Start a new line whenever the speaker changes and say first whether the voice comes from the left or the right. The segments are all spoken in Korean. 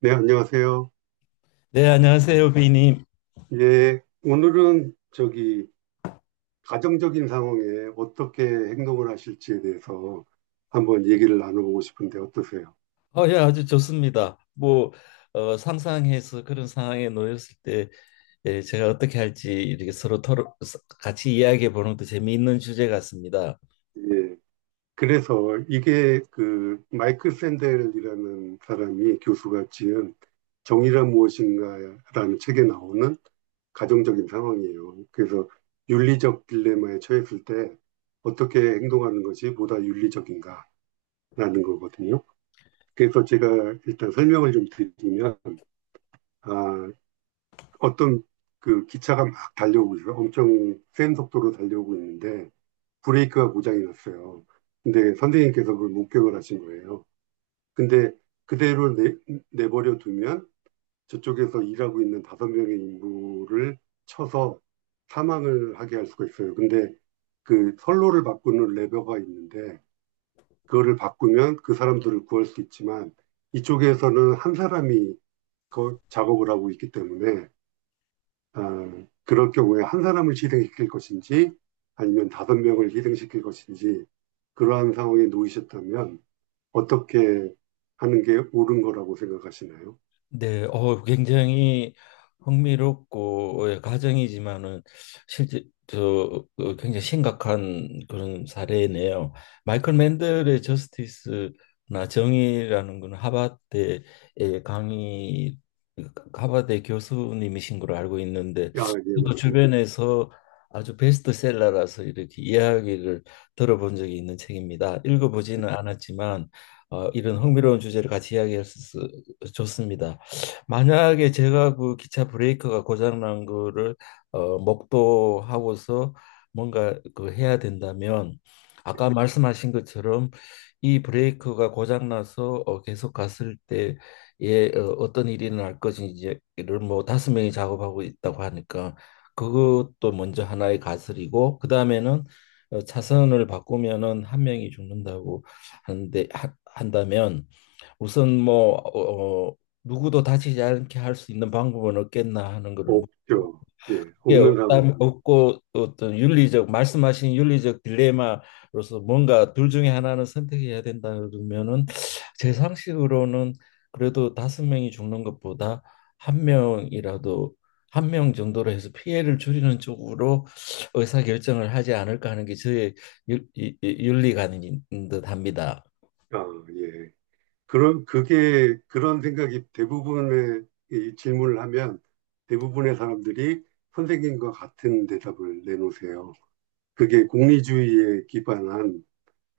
right: 네, 안녕하세요.
left: 네, 안녕하세요, 비님.
right: 예, 오늘은 저기 가정적인 상황에 어떻게 행동을 하실지에 대해서 한번 얘기를 나눠보고 싶은데 어떠세요?
left: 예, 아주 좋습니다. 뭐 상상해서 그런 상황에 놓였을 때 예, 제가 어떻게 할지 이렇게 서로 토론, 같이 이야기해 보는 것도 재미있는 주제 같습니다.
right: 예, 그래서 이게 그 마이클 샌델이라는 사람이 교수가 지은 정의란 무엇인가라는 책에 나오는 가정적인 상황이에요. 그래서 윤리적 딜레마에 처했을 때 어떻게 행동하는 것이 보다 윤리적인가라는 거거든요. 그래서 제가 일단 설명을 좀 드리면, 아, 어떤 그 기차가 막 달려오고 있어요. 엄청 센 속도로 달려오고 있는데, 브레이크가 고장이 났어요. 근데 선생님께서 그걸 목격을 하신 거예요. 근데 그대로 내버려 두면 저쪽에서 일하고 있는 다섯 명의 인부를 쳐서 사망을 하게 할 수가 있어요. 근데 그 선로를 바꾸는 레버가 있는데 그거를 바꾸면 그 사람들을 구할 수 있지만 이쪽에서는 한 사람이 그 작업을 하고 있기 때문에 그럴 경우에 한 사람을 희생시킬 것인지 아니면 다섯 명을 희생시킬 것인지 그러한 상황에 놓이셨다면 어떻게 하는 게 옳은 거라고 생각하시나요?
left: 네, 굉장히 흥미롭고 예, 가정이지만은 실제 저 굉장히 심각한 그런 사례네요. 마이클 맨델의 저스티스나 정의라는 건 하버드의 강의 하버드 교수님이신 걸로 알고 있는데
right: 아, 예,
left: 저
right: 맞습니다.
left: 주변에서 아주 베스트셀러라서 이렇게 이야기를 들어본 적이 있는 책입니다. 읽어보지는 않았지만 이런 흥미로운 주제를 같이 이야기할 수 있어 좋습니다. 만약에 제가 그 기차 브레이크가 고장 난 거를 목도하고서 뭔가 그 해야 된다면 아까 말씀하신 것처럼 이 브레이크가 고장 나서 계속 갔을 때에 어떤 일이 날 것인지를 뭐 다섯 명이 작업하고 있다고 하니까 그것도 먼저 하나의 가설이고 그 다음에는 차선을 바꾸면은 한 명이 죽는다고 하는데 한다면 우선 뭐 누구도 다치지 않게 할 수 있는 방법은 없겠나 하는 거를 묻고
right: 없죠. 예,
left: 그게
right: 없는
left: 없다면
right: 상황입니다.
left: 없고 어떤 윤리적 말씀하신 윤리적 딜레마로서 뭔가 둘 중에 하나는 선택해야 된다 그러면은 제 상식으로는 그래도 다섯 명이 죽는 것보다 한 명이라도 한 명 정도로 해서 피해를 줄이는 쪽으로 의사 결정을 하지 않을까 하는 게 저의 윤리관인 듯합니다.
right: 아, 예. 그런 생각이 대부분의 이 질문을 하면 대부분의 사람들이 선생님과 같은 대답을 내놓으세요. 그게 공리주의에 기반한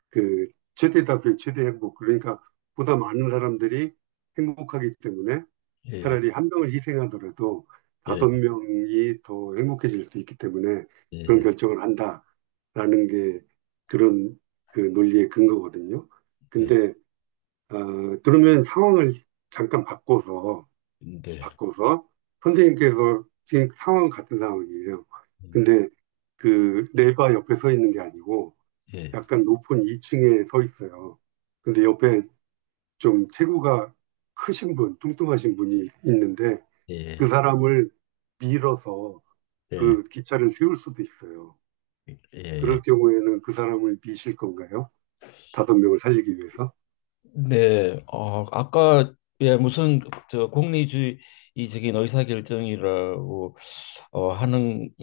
right: 그 최대다 그 최대 행복 그러니까 보다 많은 사람들이 행복하기 때문에
left: 예,
right: 차라리 한 명을 희생하더라도
left: 예,
right: 다섯 명이 더 행복해질 수 있기 때문에 그런
left: 예.
right: 결정을 한다라는 게 그런 그 논리의 근거거든요.
left: 예.
right: 근데 어, 그러면 상황을 잠깐 바꿔서
left: 네.
right: 바꿔서 선생님께서 지금 상황 같은 상황이에요. 근데 그 레바 옆에 서 있는 게 아니고
left: 예.
right: 약간 높은 2층에 서 있어요. 근데 옆에 좀 체구가 크신 분, 뚱뚱하신 분이 있는데 그
left: 예.
right: 사람을 밀어서
left: 예.
right: 그 기차를 세울 수도 있어요.
left: 예.
right: 그럴 경우에는 그 사람을 미실 건가요? 다섯 명을 살리기 위해서?
left: 네, 아까 예 무슨 저 공리주의적인 의사결정이라고 하는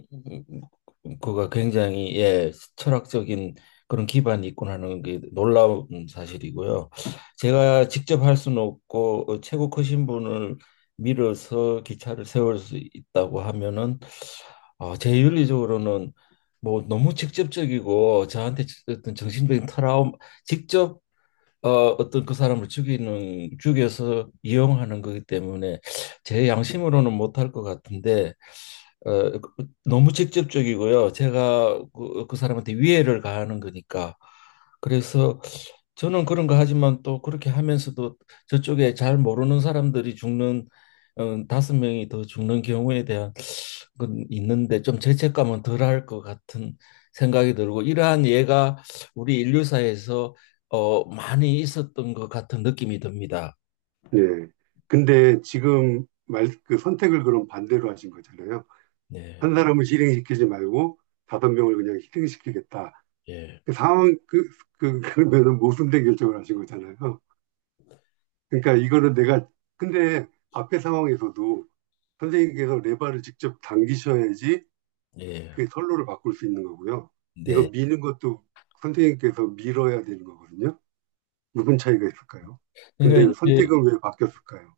left: 그가 굉장히 예 철학적인 그런 기반이 있군 하는 게 놀라운 사실이고요. 제가 직접 할 수는 없고 최고 크신 분을 밀어서 기차를 세울 수 있다고 하면은 제 윤리적으로는 뭐 너무 직접적이고 저한테 어떤 정신적인 트라우마 직접 어, 어떤 그 사람을 죽이는 죽여서 이용하는 거기 때문에 제 양심으로는 못할 것 같은데 너무 직접적이고요. 제가 그 사람한테 위해를 가하는 거니까 그래서 저는 그런 거 하지만 또 그렇게 하면서도 저쪽에 잘 모르는 사람들이 죽는 다섯 명이 더 죽는 경우에 대한 건 있는데 좀 죄책감은 덜할 것 같은 생각이 들고 이러한 예가 우리 인류사에서 많이 있었던 것 같은 느낌이 듭니다.
right: 예. 근데 그 선택을 그럼 반대로 하신 거잖아요.
left: 네,
right: 한 사람을 실행시키지 말고 다섯 명을 그냥 희생시키겠다.
left: 예,
right: 그 상황, 그, 그러면은 모순된 결정을 하신 거잖아요. 그러니까 이거는 내가 근데 앞에 상황에서도 선생님께서 레바를 직접 당기셔야지
left: 예,
right: 그 선로를 바꿀 수 있는 거고요. 이거
left: 네.
right: 미는 것도 선생님께서 밀어야 되는 거거든요. 무슨 차이가 있을까요? 근데
left: 그러니까 이제
right: 선택은 왜 바뀌었을까요?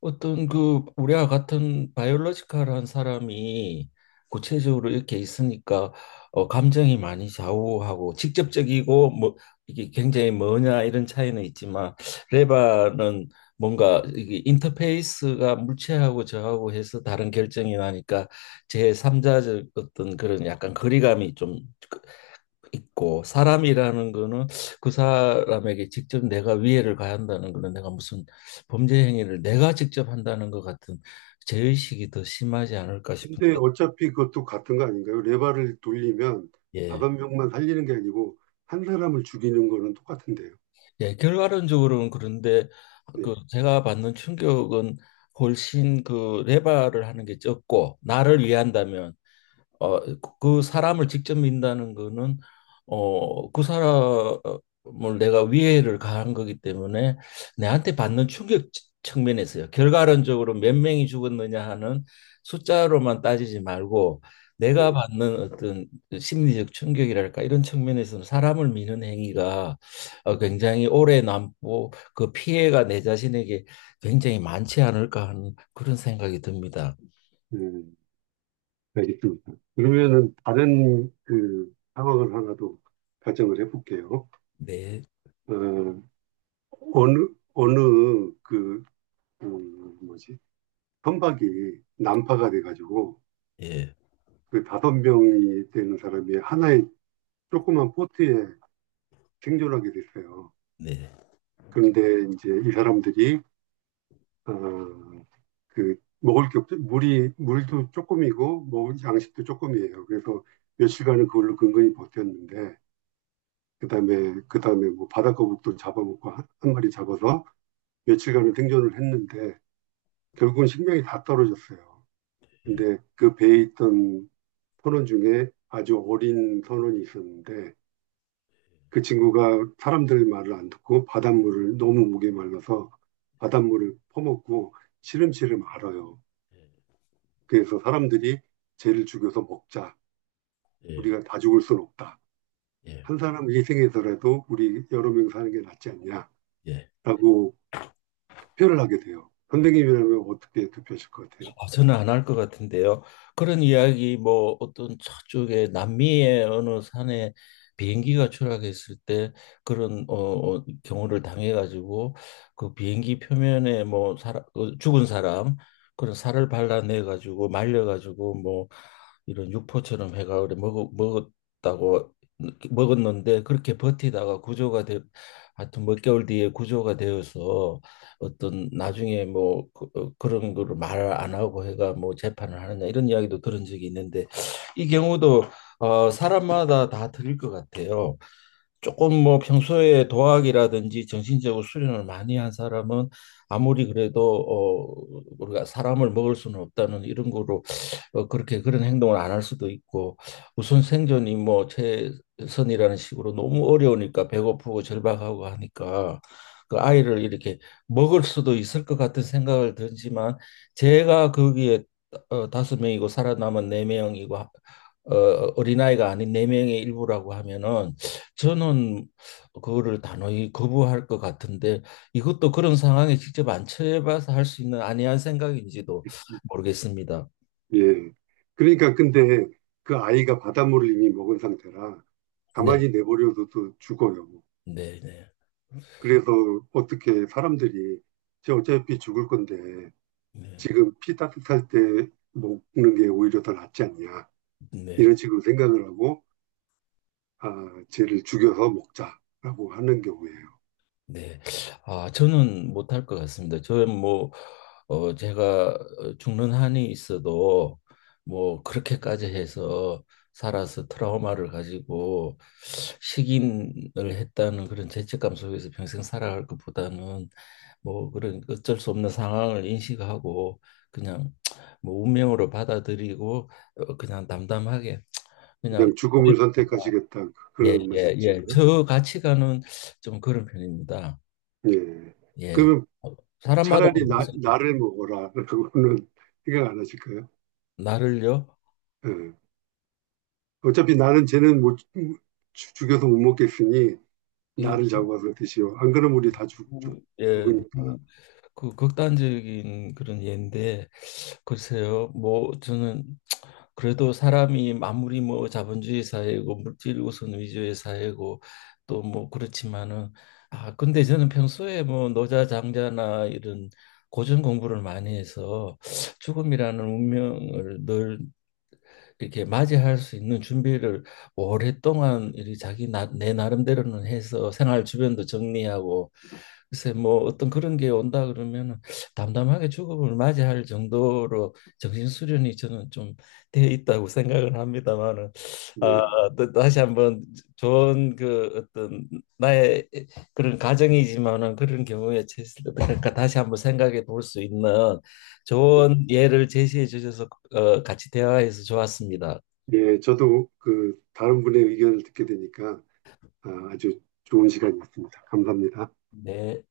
left: 어떤 그 우리와 같은 바이올로지컬한 사람이 구체적으로 이렇게 있으니까 감정이 많이 좌우하고 직접적이고 뭐 이게 굉장히 뭐냐 이런 차이는 있지만 레바는 뭔가 이게 인터페이스가 물체하고 저하고 해서 다른 결정이 나니까 제3자적 어떤 그런 약간 거리감이 좀 그 있고 사람이라는 거는 그 사람에게 직접 내가 위해를 가한다는 거는 내가 무슨 범죄 행위를 내가 직접 한다는 것 같은 죄의식이 더 심하지 않을까
right: 근데
left: 싶은데
right: 어차피 그것도 같은 거 아닌가요? 레바를 돌리면
left: 예,
right: 다섯 명만 살리는 게 아니고 한 사람을 죽이는 거는 똑같은데요.
left: 예 결과론적으로는 그런데
right: 네,
left: 그 제가 받는 충격은 훨씬 그 레바를 하는 게 적고 나를 위한다면 어, 그 사람을 직접 민다는 거는 그 사람을 내가 위해를 가한 거기 때문에 내한테 받는 충격 측면에서요. 결과론적으로 몇 명이 죽었느냐 하는 숫자로만 따지지 말고
right: 네,
left: 내가 받는 어떤 심리적 충격이랄까 이런 측면에서는 사람을 미는 행위가 굉장히 오래 남고 그 피해가 내 자신에게 굉장히 많지 않을까 하는 그런 생각이 듭니다.
right: 음, 알겠습니다. 그러면은 다른 그 상황을 하나 더 가정을 해볼게요.
left: 네,
right: 어, 어느, 어느, 그, 음, 뭐지, 선박이 난파가 돼가지고,
left: 예,
right: 그 다섯 명이 되는 사람이 하나의 조그만 보트에 생존하게 됐어요.
left: 네.
right: 그런데 이제 이 사람들이, 어, 먹을 게 없죠. 물도 조금이고, 먹을 양식도 조금이에요. 그래서 며칠간은 그걸로 근근히 버텼는데, 그 다음에, 그 다음에 뭐 바다거북도 잡아먹고 한 마리 잡아서 며칠간은 생존을 했는데, 결국은 식량이 다 떨어졌어요. 근데 그 배에 있던 선원 중에 아주 어린 선원이 있었는데 그 친구가 사람들 말을 안 듣고 바닷물을 너무 목에 말라서 바닷물을 퍼먹고 시름시름 앓아요.
left: 예.
right: 그래서 사람들이 쟤를 죽여서 먹자.
left: 예.
right: 우리가 다 죽을 순 없다.
left: 예,
right: 한 사람 희생해서라도 우리 여러 명 사는 게 낫지
left: 예.
right: 않냐라고 투표를 하게 돼요. 선생님이라면 어떻게 투표하실 것 같아요?
left: 아, 저는 안 할 것 같은데요. 그런 이야기 뭐 어떤 저쪽에 남미의 어느 산에 비행기가 추락했을 때 그런 경우를 당해가지고 그 비행기 표면에 뭐 사람 죽은 사람 그런 살을 발라내가지고 말려가지고 뭐 이런 육포처럼 해가 그래 먹 먹었다고 먹었는데 그렇게 버티다가 구조가 돼 하여튼 몇 개월 뒤에 구조가 되어서 어떤 나중에 뭐 그런 거를 말 안 하고 해가 뭐 재판을 하느냐 이런 이야기도 들은 적이 있는데 이 경우도 사람마다 다 틀릴 것 같아요. 조금 뭐 평소에 도학이라든지 정신적으로 수련을 많이 한 사람은 아무리 그래도 우리가 사람을 먹을 수는 없다는 이런 거로 그렇게 그런 행동을 안 할 수도 있고 우선 생존이 뭐 최선이라는 식으로 너무 어려우니까 배고프고 절박하고 하니까 그 아이를 이렇게 먹을 수도 있을 것 같은 생각을 들지만 제가 거기에 다섯 명이고 살아남은 네 명이고 어, 어린아이가 아닌 네 명의 일부라고 하면은 저는 그거를 단호히 거부할 것 같은데 이것도 그런 상황에 직접 안 처해봐서 할 수 있는 안이한 생각인지도 모르겠습니다.
right: 예. 그러니까 근데 그 아이가 바닷물을 이미 먹은 상태라
left: 네.
right: 가만히 내버려둬도 죽어요.
left: 네네.
right: 그래서 어떻게 사람들이 쟤 어차피 죽을 건데
left: 네,
right: 지금 피 따뜻할 때 먹는 게 오히려 더 낫지 않냐
left: 네,
right: 이런 식으로 생각을 하고 아, 쟤를 죽여서 먹자라고 하는 경우에요.
left: 네. 아, 저는 못할 것 같습니다. 저는 뭐, 제가 죽는 한이 있어도 뭐, 그렇게까지 해서 살아서 트라우마를 가지고 식인을 했다는 그런 죄책감 속에서 평생 살아갈 것보다는 뭐, 그런 어쩔 수 없는 상황을 인식하고 그냥 뭐, 운명으로 받아들이고 그냥 담담하게 그냥
right: 그냥 죽음을 선택하시겠다
left: 예,
right: 그런
left: 예, 예.
right: 말씀이신가요?
left: 저 가치관은 좀 그런 편입니다.
right: 예.
left: 예.
right: 그러면
left: 사람마다
right: 차라리
left: 다르죠.
right: 나를 먹어라라고는 생각 안 하실까요?
left: 나를요.
right: 예. 어차피 나는 쟤는 못 죽- 죽여서 못 먹겠으니
left: 예,
right: 나를 잡아서 드시오. 안 그러면 우리
left: 너무, 예,
right: 죽으니까.
left: 너무 그 극단적인 그런 예인데 글쎄요. 뭐 저는 그래도 사람이 아무리 뭐 자본주의 사회고 물질 우선 위주의 사회고 또 뭐 그렇지만은 아 근데 저는 평소에 뭐 노자 장자나 이런 고전 공부를 많이 해서 죽음이라는 운명을 늘 이렇게 맞이할 수 있는 준비를 오랫동안 이 자기 내 나름대로는 해서 생활 주변도 정리하고 글쎄 뭐 어떤 그런 게 온다 그러면은 담담하게 죽음을 맞이할 정도로 정신 수련이 저는 좀 돼 있다고 생각을 합니다만은 아,
right: 예,
left: 또 다시 한번 좋은 그 어떤 나의 그런 가정이지만은 그런 경우에 처했을 때 어떨까 다시 한번 생각해 볼 수 있는
right: 예.
left: 좋은 예를 제시해 주셔서 같이 대화해서 좋았습니다.
right: 예, 저도 그 다른 분의 의견을 듣게 되니까 아, 아주 좋은 시간이었습니다. 감사합니다.
left: 네.